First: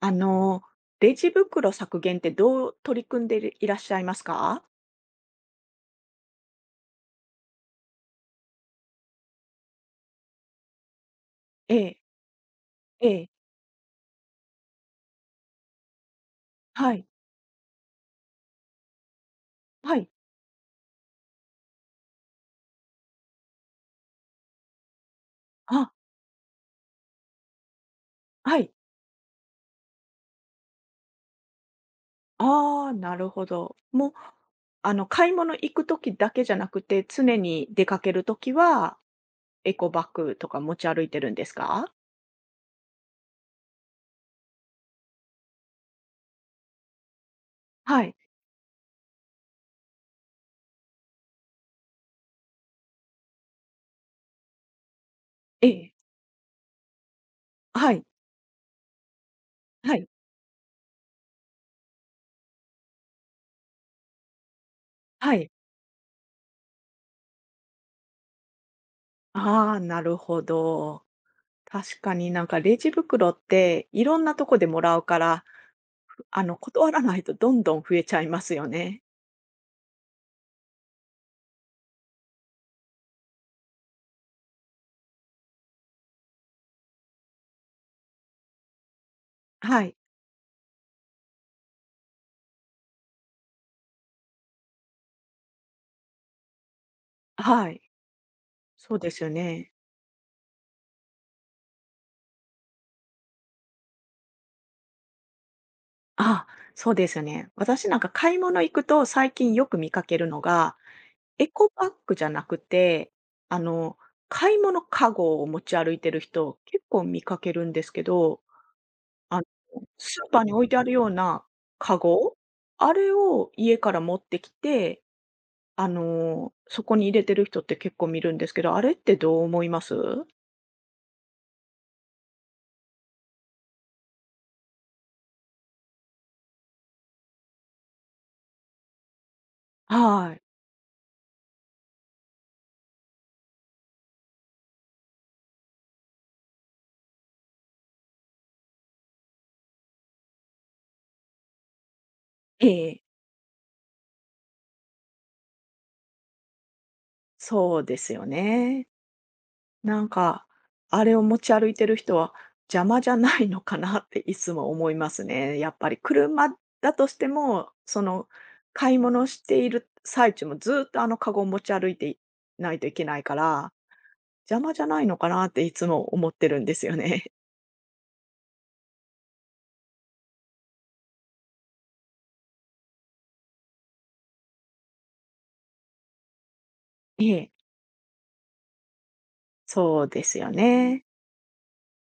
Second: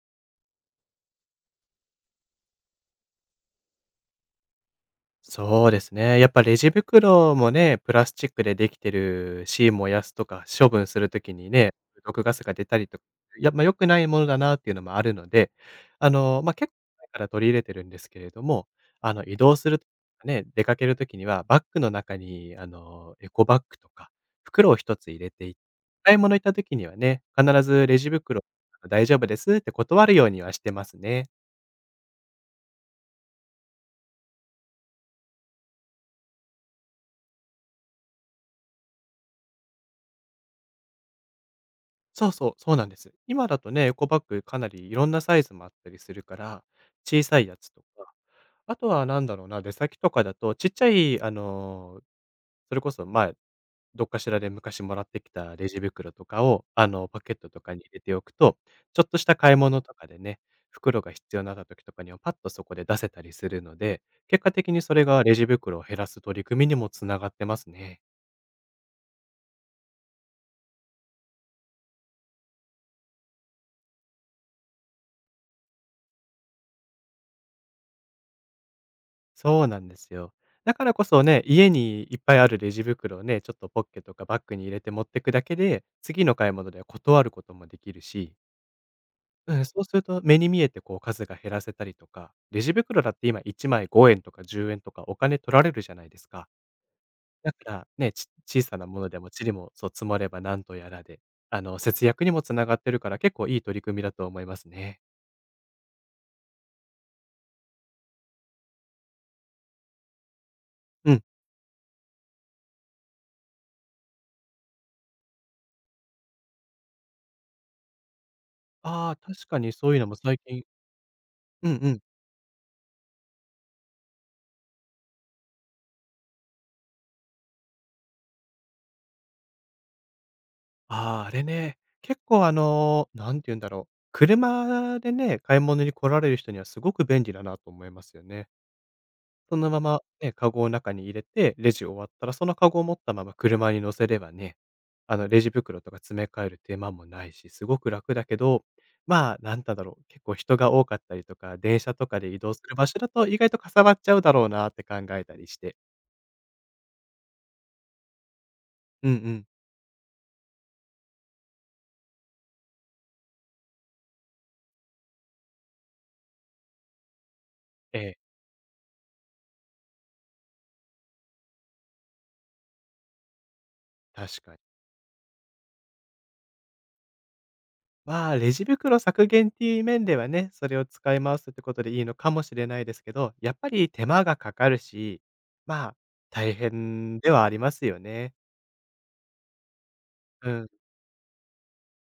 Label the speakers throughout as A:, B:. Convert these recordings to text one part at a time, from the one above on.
A: あの、レジ袋削減ってどう取り組んでいらっしゃいますか？
B: そうですね。やっぱレジ袋もね、プラスチックでできてるし、燃やすとか処分するときにね、
A: ええ、
B: 毒ガスが出たりとか、
A: ええ、
B: 良くないものだなっていうのもあるので、結構
A: はい、
B: 前から取り入れてるんですけれども、移動すると
A: はい、
B: かね、出かけるときにはバッグの中に、エコバッグとか袋を一つ入れてい
A: あ、
B: 買い物行ったときにはね、必ずレジ袋、
A: はい、
B: 大丈夫ですって断るようにはしてますね。
A: ああ、なるほど。もう、あの、買い物行く時だけじゃなくて、常に出かける時は、エコバッグとか持ち歩いてるんですか？
B: そうそう、そうなんです。今だとね、エコバッグかなりいろんなサイズもあったりするから、小さいやつと
A: は
B: か、
A: い、
B: あとはなんだろうな、出先とかだとちっちゃい、それこそ前、どっかしらで昔もらってきた
A: え
B: レジ
A: え、
B: 袋とかを、パケットとかに入
A: は
B: れ
A: い、
B: ておくと、ちょっとした買い物と
A: は
B: か
A: い、
B: でね、袋が必要になった時とかにはパッとそこで出せたりするので、結果的にそれが
A: は
B: レジ
A: い。
B: 袋を減らす取り組みにもつながってますね。
A: ああ、なるほど。確かになんかレジ袋って、いろんなとこでもらうから、断らないとどんどん増えちゃいますよね。
B: そうなんですよ。だからこそね、家にいっぱいあるレジ袋をね、ちょっとポッケとかバッグに入れて持ってくだけで、次の買い物では断ることもできるし、うん、そ
A: は
B: うす
A: い。
B: ると目に見えてこう数が減らせたりとか、レジ袋だって今1枚5円とか10円とかお金取られるじゃないですか。だか
A: はい。
B: らね、小さな
A: そう
B: も
A: で
B: ので
A: すよ
B: もちり
A: ね。
B: もそう積もればなんとやらで、節約にもつながってるから結構いい取り組みだと思いますね。
A: あ、そうですよね。私なんか買い物行くと最近よく見かけるのが、
B: うん。
A: エコバッグじゃなくて、あの、買い物カゴを持ち歩いてる人、結構見かけるんですけど、
B: ああ、
A: あの、
B: 確かにそういうのも
A: スー
B: 最
A: パーに
B: 近。
A: 置いてあるような
B: うんう
A: カ
B: ん。
A: ゴ、あれを家から持ってきて、そこに入れてる人って結構見るんですけど、あれってどう思います？
B: ああ、あれね、結構、なんて言うんだろう、車でね、買い物に来られる人にはすごく便利だなと思いますよね。そのまま
A: は
B: ね、
A: い。
B: カゴを中に入れて、レジ終わったらそのカゴを持ったまま車に乗せればね、あのレジ袋とか詰め替える手間もないし、すごく楽だけど、なんだろう、結構人が多かったりとか、電車とかで移動す
A: え
B: る場所
A: え、
B: だと意外とかさばっちゃうだろうなって考えたりして。
A: そうですよね。
B: うんうん。
A: なんか、あれを持ち歩いてる人は邪魔じゃないのかなっていつも思いますね。やっぱり車だとしても、
B: え
A: そ
B: え、
A: の買い物している最中もずっとあのカゴを持ち歩いていないといけないから、
B: 確か
A: 邪
B: に。
A: 魔じゃないのかなっていつも思ってるんですよね。
B: まあ、レジ袋削減っていう面ではね、それを使い回すってことでいいのかもしれないですけど、やっぱり手間がかかるし、まあ、大変
A: え
B: ではあ
A: え、
B: りますよね。
A: そうです
B: う
A: よ
B: ん、
A: ね。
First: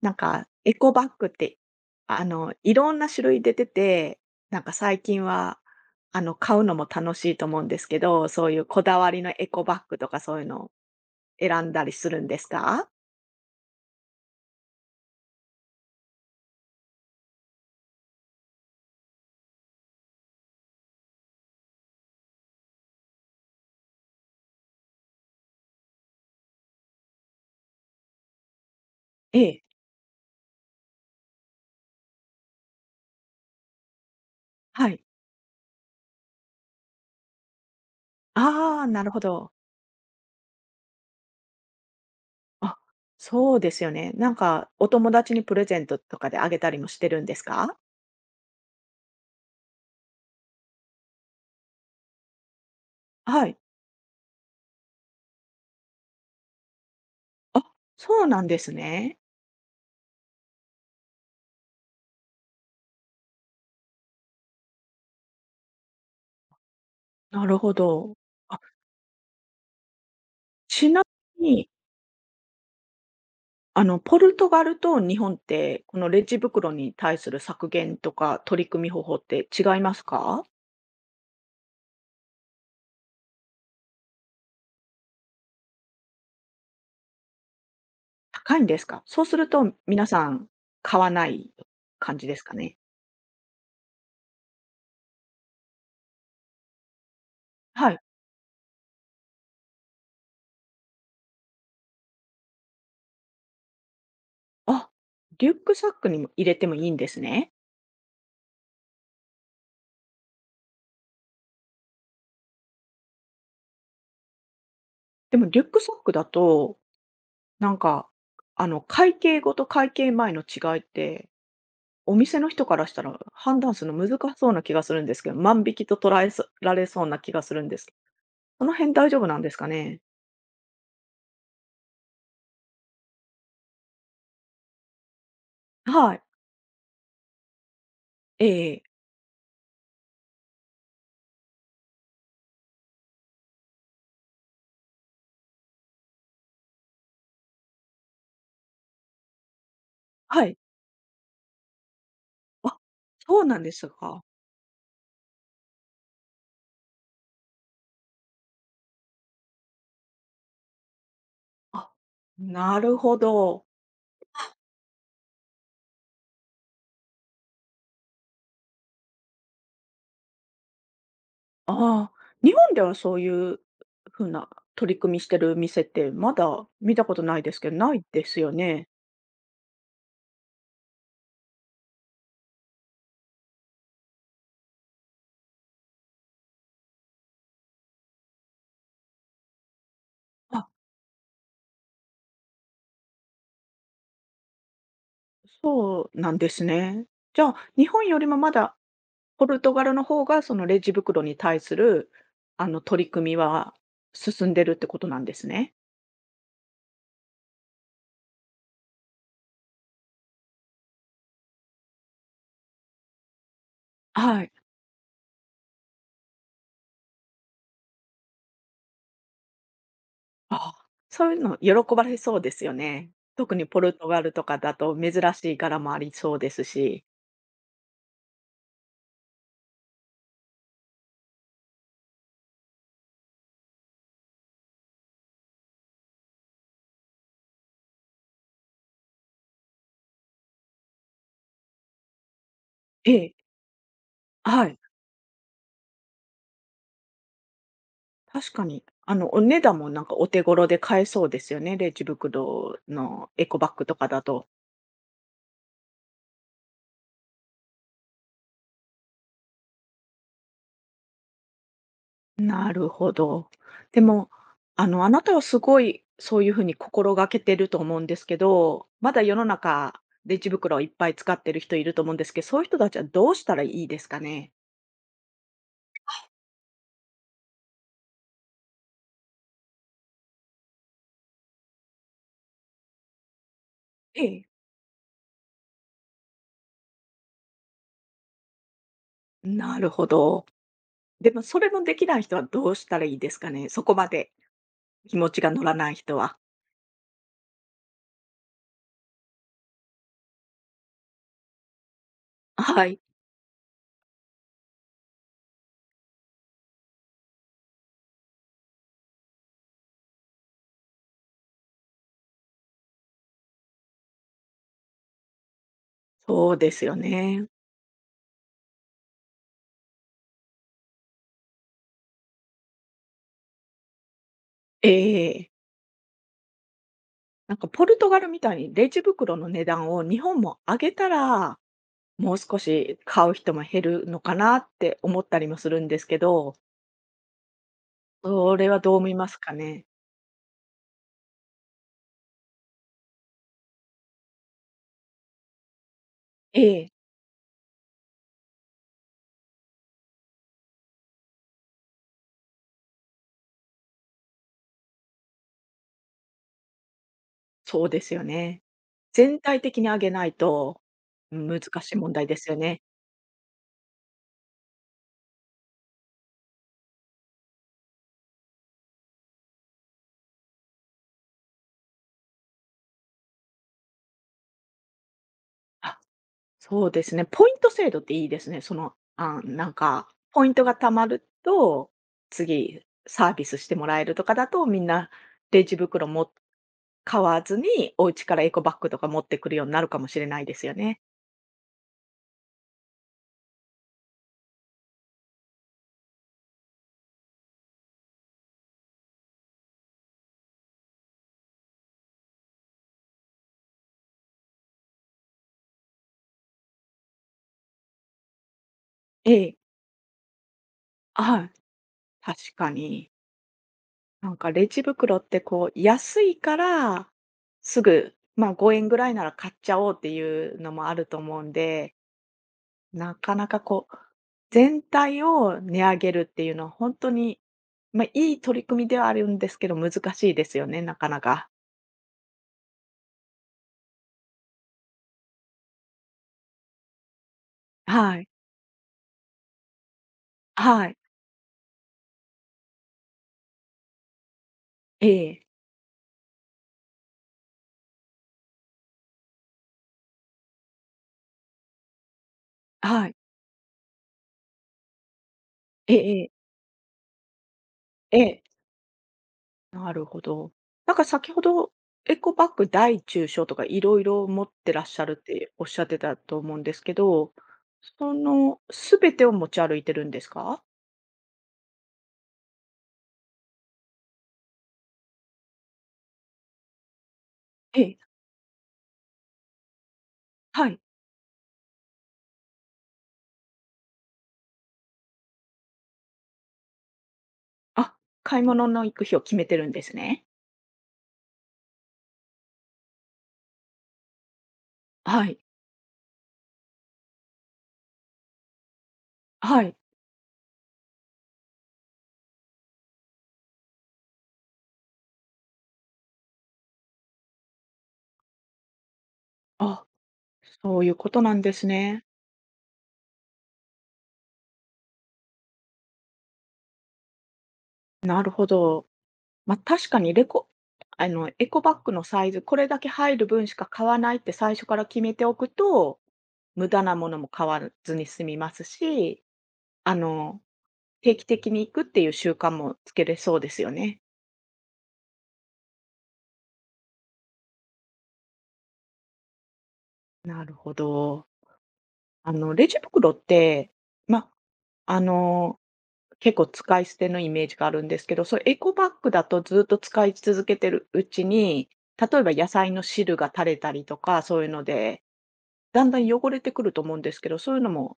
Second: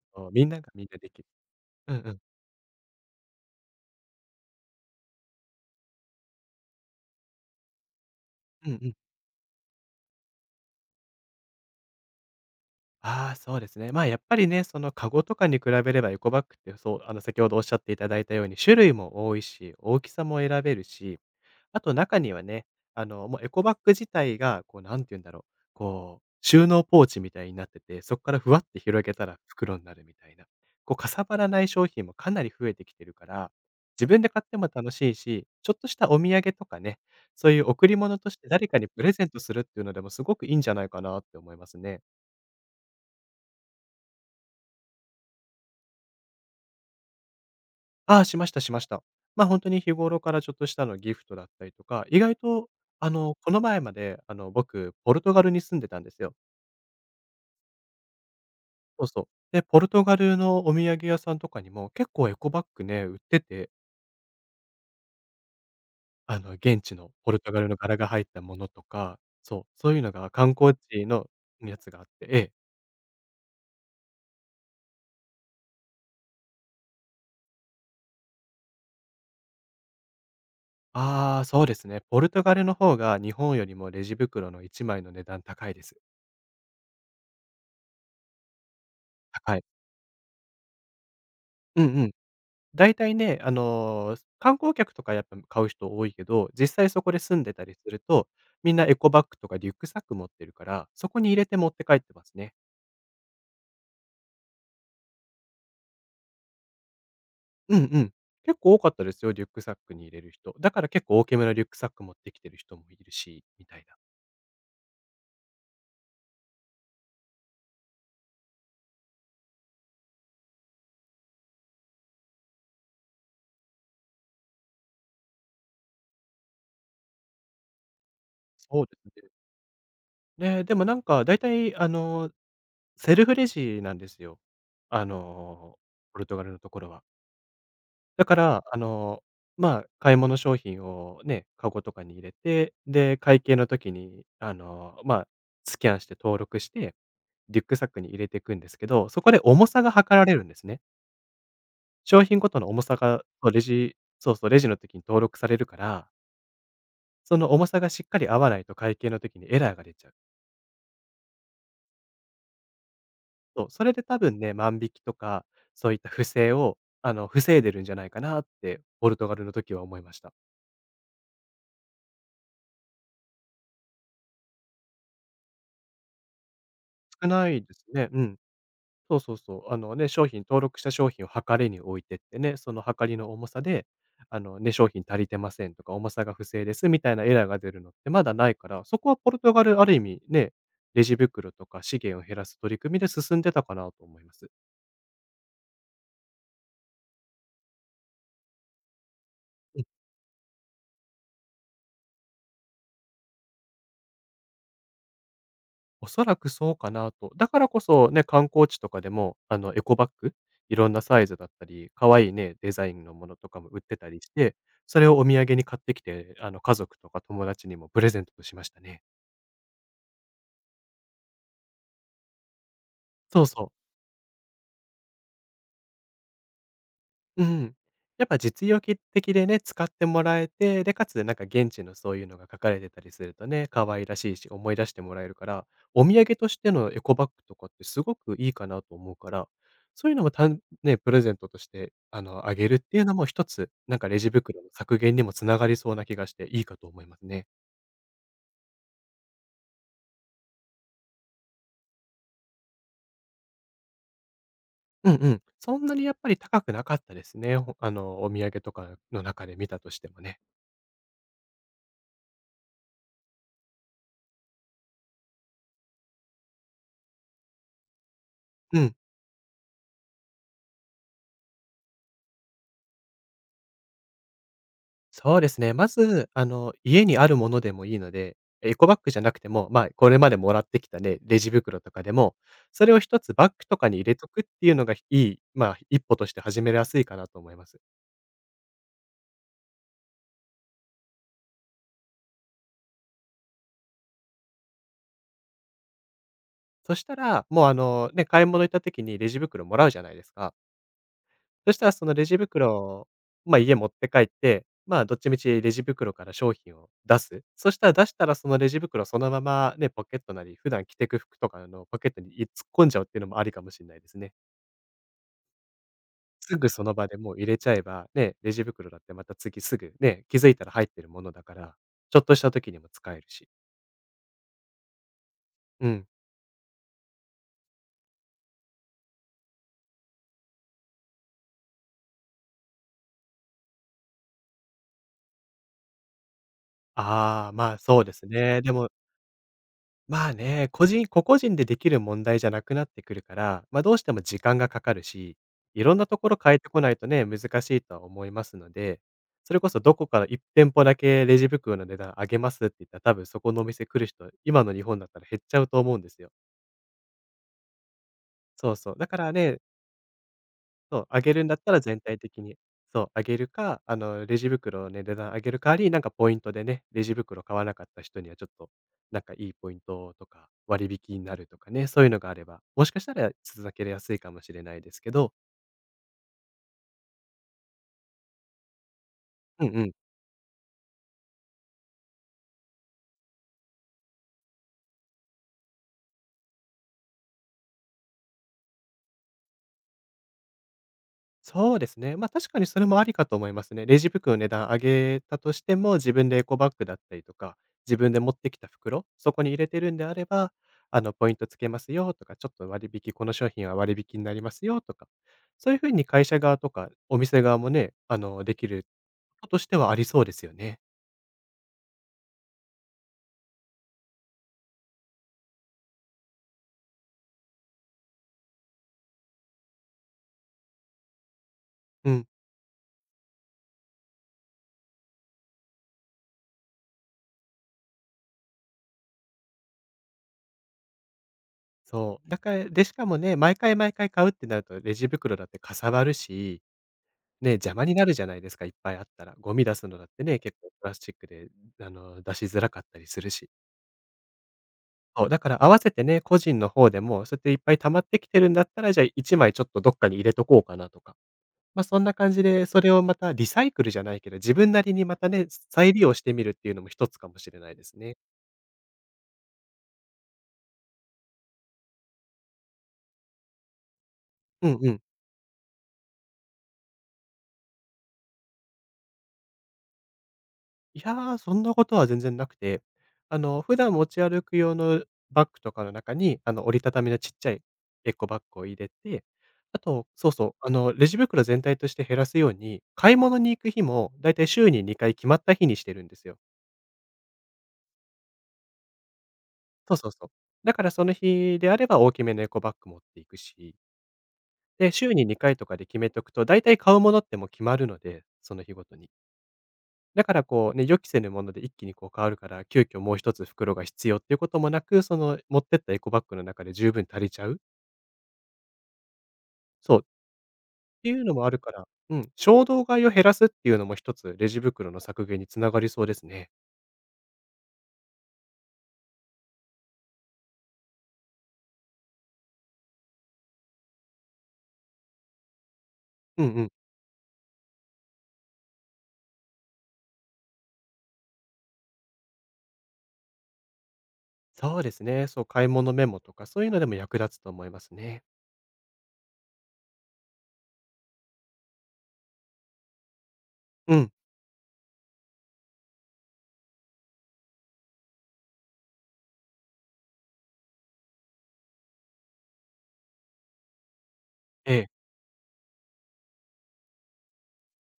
A: なん
B: そう、み
A: か、
B: んなが
A: エ
B: みん
A: コ
B: な
A: バッ
B: でき
A: グ
B: る。
A: って、
B: うんうん。
A: いろんな種類出てて、なんか最近は、買うのも楽しいと思うんですけど、そういう
B: うんう
A: こ
B: ん。
A: だわりのエコバッグとかそういうのを選んだりするんですか？
B: ああ、そうですね。まあ、やっぱりね、そのカゴとかに比べればエコバッグって、先ほどおっしゃっていただいたように、種類も多いし、大きさも選べるし、あと中にはね、もうエコバッグ自体が、なんて言うんだろう、こう、収納ポーチみたいになってて、そこからふわって広げたら
A: ええ、
B: 袋になるみたいな。こう、かさばらない商品もかなり増えてきてるから、自分で買っても
A: は
B: 楽
A: い。
B: しいし、ちょっとしたお土産とかね、そういう贈り物として誰か
A: ああ、
B: に
A: な
B: プ
A: る
B: レ
A: ほ
B: ゼント
A: ど。
B: するっていうのでもすごくいいんじゃないかなって思いますね。
A: あ、そうですよね。なんかお友達にプレゼントとかであげたりもしてるんですか？
B: ああ、しましたしました。本当に日頃からちょっとした、ギフトだったりとか、意外と、あの、
A: は
B: こ
A: い。
B: の前まで、僕、ポルトガルに住んでたんですよ。
A: あ、そうなんです
B: そう
A: ね。
B: そう。で、ポルトガルのお土産屋さんとかにも、結構エコバッグね、売ってて、現地のポル
A: な
B: ト
A: る
B: ガル
A: ほ
B: の柄が
A: ど。
B: 入ったも
A: あ。
B: のとか、そういうのが観光
A: ちな
B: 地の
A: みに、
B: やつがあって、ええ。
A: ポルトガルと日本って、このレジ袋に対する削減とか取り組み方法って違いますか？
B: ああ、そうですね。ポルトガルの方が日本よりもレジ袋の1枚の値段高いです。
A: 高いんですか？そうする
B: 高い。
A: と皆さん買わない
B: うんうん。
A: 感じですかね？
B: 大体ね、観光客とかやっぱ買う人多いけど、実際そこで住んでたりす
A: はい。
B: ると、みんなエコバッグとかリュックサック持ってるから、そこに入れて持って帰ってますね。
A: あ、リュックサックにも入れてもいいんですね。
B: うんうん。結構多かったですよ、リュックサックに入れる人。だから結構大きめのリュックサック持ってきてる人もいるし、みたいな。
A: でもリュックサックだと、なんか、会計後と会計前の違いって、お店の人からしたら判断するの難しそうな気がするんですけど、万引きと捉えそられそうな気がするんですけど。その
B: そう
A: 辺
B: です
A: 大丈夫
B: ね。
A: なんですかね？
B: ね、でもなんか大体あの、セルフレジなんですよ。あの、
A: は
B: ポ
A: い。
B: ルトガルのところは。だか
A: え
B: ら、
A: え
B: あ
A: ええ。
B: の、まあ、買い物商品をね、カゴとかに入れて、で、会計の時に、スキャンして登録して、リュックサックに入れていくんですけど、そこで重さが量られる
A: は
B: んで
A: い。
B: すね。商品ごとの
A: あ、
B: 重さが、
A: そう
B: そう
A: な
B: レ
A: んです
B: ジ
A: か。
B: そうそう、レジの時に登録されるから、その重さがしっかり合わないと会計の時にエラーが出ちゃう。
A: あ、なるほど。
B: そう、それで多分ね、万引きとか、そういった不正を、防いでるんじゃないかなって、ポルトガルの時は思いました。
A: ああ、日本ではそういうふうな取り組みしてる店ってまだ見たこと
B: 少
A: ない
B: な
A: です
B: い
A: け
B: で
A: ど、
B: す
A: ない
B: ね。う
A: で
B: ん。
A: すよね。
B: そうそうそう。あのね、商品登録した商品を測りに置いてってね、その測りの重さで、あのね、商品足りてませんとか、重さが不正ですみたいなエラーが出るのってまだないから、そこはポルトガル、ある意味ね、
A: あ、
B: レジ袋とか資源を減らす取り組みで進んでたかなと思います。
A: そうなんですね。じゃあ、日本よりもまだポルト
B: う
A: ガ
B: ん。
A: ルの方がそのレジ袋に対する、取り組みは進んでるってことなんですね。
B: おそらくそうかなと。だからこそね、観光地とかでも、エコバッグ、いろんなサイズだったり、可愛いね、デザインのものとかも売ってたりし
A: はい。
B: て、それをお土産に買ってきて、家族とか友達にもプレゼントしましたね。
A: あ、そういうの喜ばれそうですよね。
B: そう
A: 特に
B: そ
A: ポ
B: う。
A: ルトガルとかだと珍しい柄もありそうですし。
B: うん。やっぱ実用的でね、使ってもらえて、で、かつなんか現地のそういうのが書かれてたりするとね、可愛らしいし、思い出してもらえるから、お土産としてのエコバッグとかってすごくいいかなと思うから、そういうのもたんね、プレゼントとして、あげるっていう
A: え
B: のも
A: え、
B: 一つ、なんかレジ袋
A: は
B: の
A: い、
B: 削減にもつながりそうな気がしていいかと思いますね。
A: 確かに。あの、お値段もなんかお手頃で買えそうですよね、レジ袋のエコバッグとかだと。
B: うんうん。そんなにやっぱり高くなかったですね。ほあの、お土産とかの中で見たとしてもね。
A: なるほど。でも、あなたはすごいそういう風に心がけてると思うんですけ
B: う
A: ど、
B: ん。
A: まだ世の中、レジ袋をいっぱい使ってる人いると思うんですけど、そういう人たちはどうしたらいいですかね？
B: そうですね。まず、家にあるものでもいいので、エコバッグじゃなくても、まあ、これまでもらってきたね、レジ袋とかでも、それを一つバッグとかに入れ
A: え
B: とくっ
A: え、
B: ていうのがいい、まあ、一歩として始めやすいかなと思います。
A: なるほど。でも、それもできない人はどうしたらいいですかね？そこまで気持ちが乗らない人は。
B: そしたら、もう、あの、ね、買い物行った時にレジ袋もらうじゃないですか。そしたらそのレジ袋
A: はい。
B: を、まあ、家持って帰って、まあ、どっちみちレジ袋から商品を出す。そしたら出したらそのレジ袋そのままね、ポケットなり、普段着てく服とかのポケットに突っ込んじゃうっていうのもありかもしれないですね。
A: そう
B: すぐ
A: で
B: そ
A: すよ
B: の場でもう入
A: ね。
B: れちゃえば、ね、レジ袋だってまた次すぐね、気づいたら入ってるものだから、ちょっとした時にも使えるし。
A: ええ。
B: うん。
A: なんかポルトガルみたいにレジ袋の値段を日本も上げたら、もう少し買う人も減るのかなって思ったりもするんですけど、
B: ああ、まあ、そうです
A: そ
B: ね。
A: れ
B: で
A: は
B: も、
A: どう思いますかね？
B: まあね、個人個々人でできる問題じゃなくなってくるから、ま、どうしても時間がかかるし、いろんなところ変え
A: え
B: てこ
A: え、
B: ないとね、難しいとは思いますので、それこそどこか1店舗だけレジ袋の値段上げますって言ったら、多分そこのお店来る人、今の日本だったら減っちゃうと思うんですよ。
A: そうですよね。
B: そうそう。だから
A: 全
B: ね。
A: 体的に上げないと
B: そう、あげるんだっ
A: 難
B: たら
A: しい
B: 全
A: 問
B: 体
A: 題で
B: 的
A: すよ
B: に。
A: ね。
B: そう、あげるか、レジ袋をね、値段上げる代わりに、なんかポイントでね、レジ袋買わなかった人にはちょっと、なんかいいポイントとか、割引になるとかね、そういうのがあれば、もしかしたら続けやすいかもしれないですけど、
A: あ、そうですね、ポイント制度っていいですね。
B: うんうん。
A: ポイントが貯まると、次サービスしてもらえるとかだと、みんなレジ袋も買わずに、お家からエコバッグとか持ってくるようになるかもしれないですよね。
B: そうですね。ま、確かにそれもありかと思いますね。レジ袋の値段上げたとしても、自分でエコバッグだったりとか、自分で持ってきた袋、そこに入れてるんであれば、ポイントつけますよとか、ちょっと割引この商品は割引になりますよとか、そういう風に会社側とかお店側もね、できる
A: え
B: こと
A: え、
B: としてはありそうですよね。
A: あ、確かに。なんかレジ袋ってこう、安いから、すぐ、まあ、5円ぐらいなら買っちゃおうっていうのもあると思うんで、
B: うん、
A: なかなかこう、全体を値上げるっていうのは本当に、まあ、いい取り組みではあるんですけど、難しいですよね、なかなか。
B: そう。だから、で、しかもね、毎回毎回買うってなるとレジ袋だってかさばるしね、邪魔になる
A: は
B: じゃ
A: い。
B: ないですか、いっぱいあったら。ゴミ出すのだってね、結構
A: は
B: プラ
A: い。
B: スチックで、出しづらかったりするし。
A: え
B: そう、だ
A: え。
B: から合わせてね、個人の方でも、そうやっていっぱい溜まってきてるんだったら、じゃあ1枚ちょっとどっかに入れとこうかなとか。ま、そんな感じで、それを
A: は
B: ま
A: い。
B: たリサイクルじゃないけど、自分なりにまたね、再
A: え
B: 利用
A: ええ
B: し
A: え。
B: てみるっていうのも一つかもしれないですね。
A: ええ。なるほど。なんか先ほど、エコバッグ大中小とかいろいろ持っ
B: う
A: て
B: ん
A: らっ
B: う
A: し
B: ん。
A: ゃるっておっしゃってたと思うんですけど、そのすべてを持ち歩いてるんですか？
B: いやー、そんなことは全然なくて、普段持ち歩く用のバッグとかの中に、折りたたみのちっちゃい
A: ええ、
B: エコバッグを入れて、あと、そうそう、
A: はい。
B: レジ袋全体として減らすように、買い物に行く日もだいたい週に2回決まった日にしてるんですよ。
A: あ、買い物の行く日を決めてるんで
B: そ
A: す
B: うそう
A: ね。
B: そう。だからその日であれば大きめのエコバッグ持っていくし、で、週
A: は
B: に
A: い。
B: 2回とかで決めとくと、だいたい買うものってもう決まるので、その日ごとに。
A: はい。
B: だからこう、ね、予期せぬもので一気にこう変わるから、急遽もう一つ袋が必要っていうこともなく、その持ってったエコバッグの中で十分足りちゃう。
A: あ。
B: そう、っ
A: そういう
B: て
A: こ
B: い
A: と
B: う
A: な
B: の
A: ん
B: もあ
A: で
B: る
A: す
B: から、
A: ね。
B: うん、衝動買いを減らすっていうのも一つレジ袋の削減に繋がりそうですね。
A: なるほど。まあ、確かにエコバッグのサイズ、これだけ入る分しか買わないって最初から決めておくと、
B: うんう
A: 無
B: ん。
A: 駄なものも買わずに済みますし、あの、定期的に行くっていう習慣もつけれそうですよね。
B: そうですね。そう、買い物メモとかそういうのでも役立つと思いますね。
A: なるほど。レジ袋って、
B: うん。
A: まあ、あの結構使い捨てのイメージがあるんですけど、そうエコバッグだとずっと使い続けてるうちに、例えば野菜の汁が垂れたりとか、そういうの
B: ええ。
A: で、だんだん汚れてくると思うんですけど、そういうのも、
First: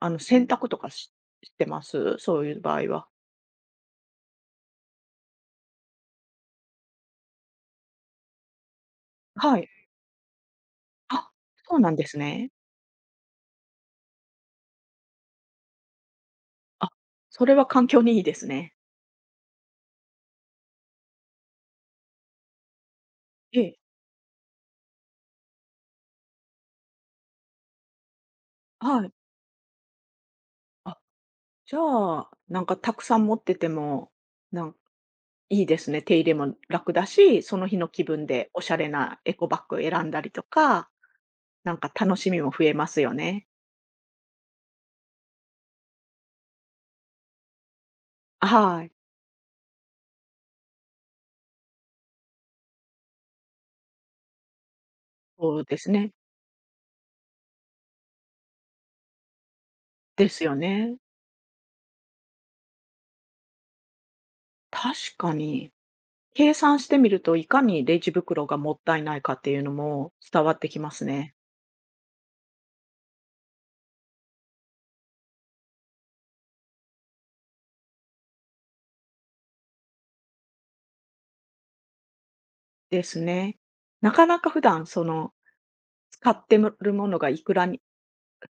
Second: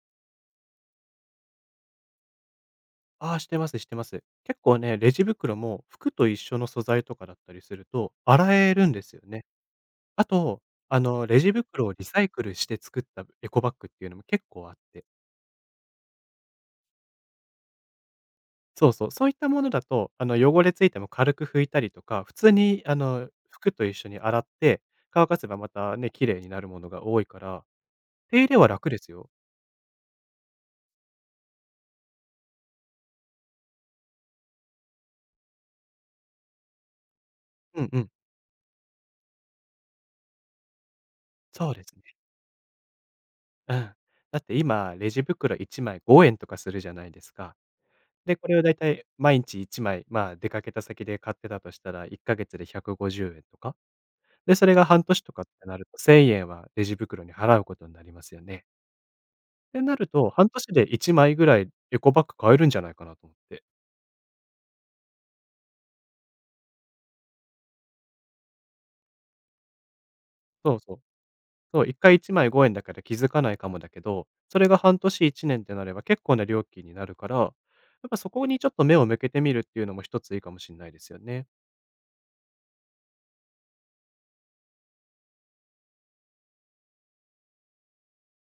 A: 洗濯とかしてますそういう場合は。
B: ああ、してますしてます。結構ね、レジ袋も服と一緒の素材とかだったりすると、洗えるんですよね。
A: はい。
B: あと、
A: あ、
B: レジ
A: そう
B: 袋
A: な
B: を
A: ん
B: リ
A: です
B: サイク
A: ね。
B: ルして作ったエコバッグっていうのも結構あって。
A: あ、それは環境にいいですね。
B: そうそう、そういったものだと、汚れついても軽く拭いたりとか、普通に、
A: え
B: 服
A: え、
B: と一緒に洗って、乾かせばまたね、綺麗になるものが多いから、手入れは楽で
A: は
B: す
A: い。
B: よ。
A: あ、じゃあ、なんかたくさん持ってても、なんいいですね。手入れも楽だし、その日
B: う
A: の
B: んう
A: 気
B: ん。
A: 分でおしゃれなエコバッグ選んだりとか、
B: そ
A: な
B: う
A: ん
B: で
A: か
B: すね。
A: 楽しみも増えますよね。
B: うん。だって今、レジ袋1枚5円とかするじゃないですか。で、これをだい
A: は
B: た
A: い。
B: い毎日1枚、まあ、出かけた先で買ってたとしたら、1ヶ月で150円とか。で、それが半年とかっ
A: そう
B: て
A: で
B: なる
A: す
B: と
A: ね。
B: 1,000円 はレジ袋に払うことになりますよね。ってなる
A: で
B: と、
A: す
B: 半
A: よ
B: 年で
A: ね。
B: 1枚ぐらいエコバッグ買えるんじゃないかなと思って。
A: 確かに。計算してみると、いかにレジ袋がもったいないかっていうのも伝わって
B: そ
A: き
B: う
A: ま
B: そう。
A: すね。
B: そう、1回1枚¥円だから気づかないかもだけど、それが半年1年ってなれば結構な料金になるから、やっぱそこにちょっと目を向けてみるっていうのも一ついいかもしれないですよね。
A: ですね。なかなか普段、その、使ってるものがいくらに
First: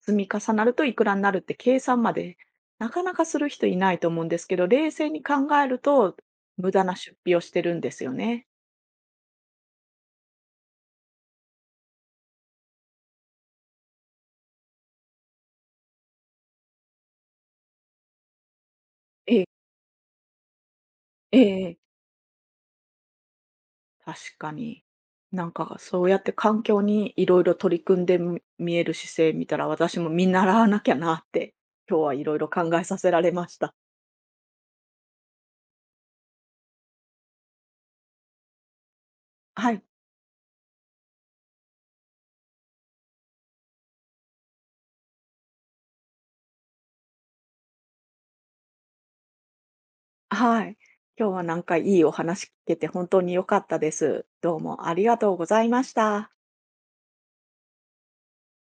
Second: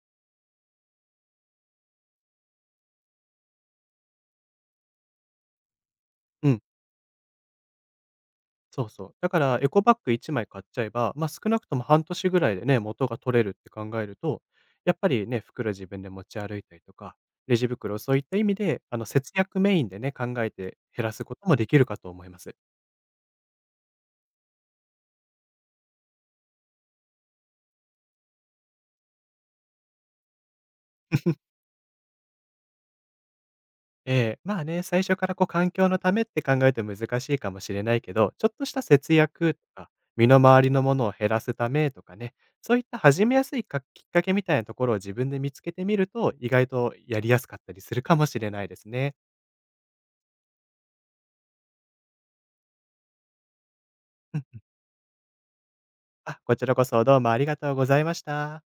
A: 積み重なるといくらになるって計算まで、なかなかする人いないと思うんですけど、冷静に考えると、
B: うん。
A: 無駄な出費をしてるんですよね。
B: そうそう。だから、エコバッグ1枚買っちゃえば、ま、少なくとも半年ぐらいでね、元が取れるって考えると、やっぱりね、袋自分で持ち歩いたりとか、レジ袋、そういった意味で、節
A: ええ
B: 約メインでね、考えて減らすこ
A: え
B: とも
A: え
B: で
A: ええ。
B: きるかと思います。
A: 確かに。なんかそうやって環境にいろいろ取り組んで見える姿勢見たら、私も見習わなきゃなって、今日はいろいろ考えさせられました。
B: ええ、まあね、最初からこう環境のためって考えて難しいかもしれないけど、ちょっとした節約と
A: はい、
B: か、身の回りのものを減らすためとかね、そういった始めやすいかきっかけみたいなところを自分で見つけてみると、意外とやりやすかったりするかもしれないですね。
A: はい。今日はなんかいいお話聞けて本当に良かったです。どうもありがとうございました。
B: あ、こちらこそどうもありがとうございました。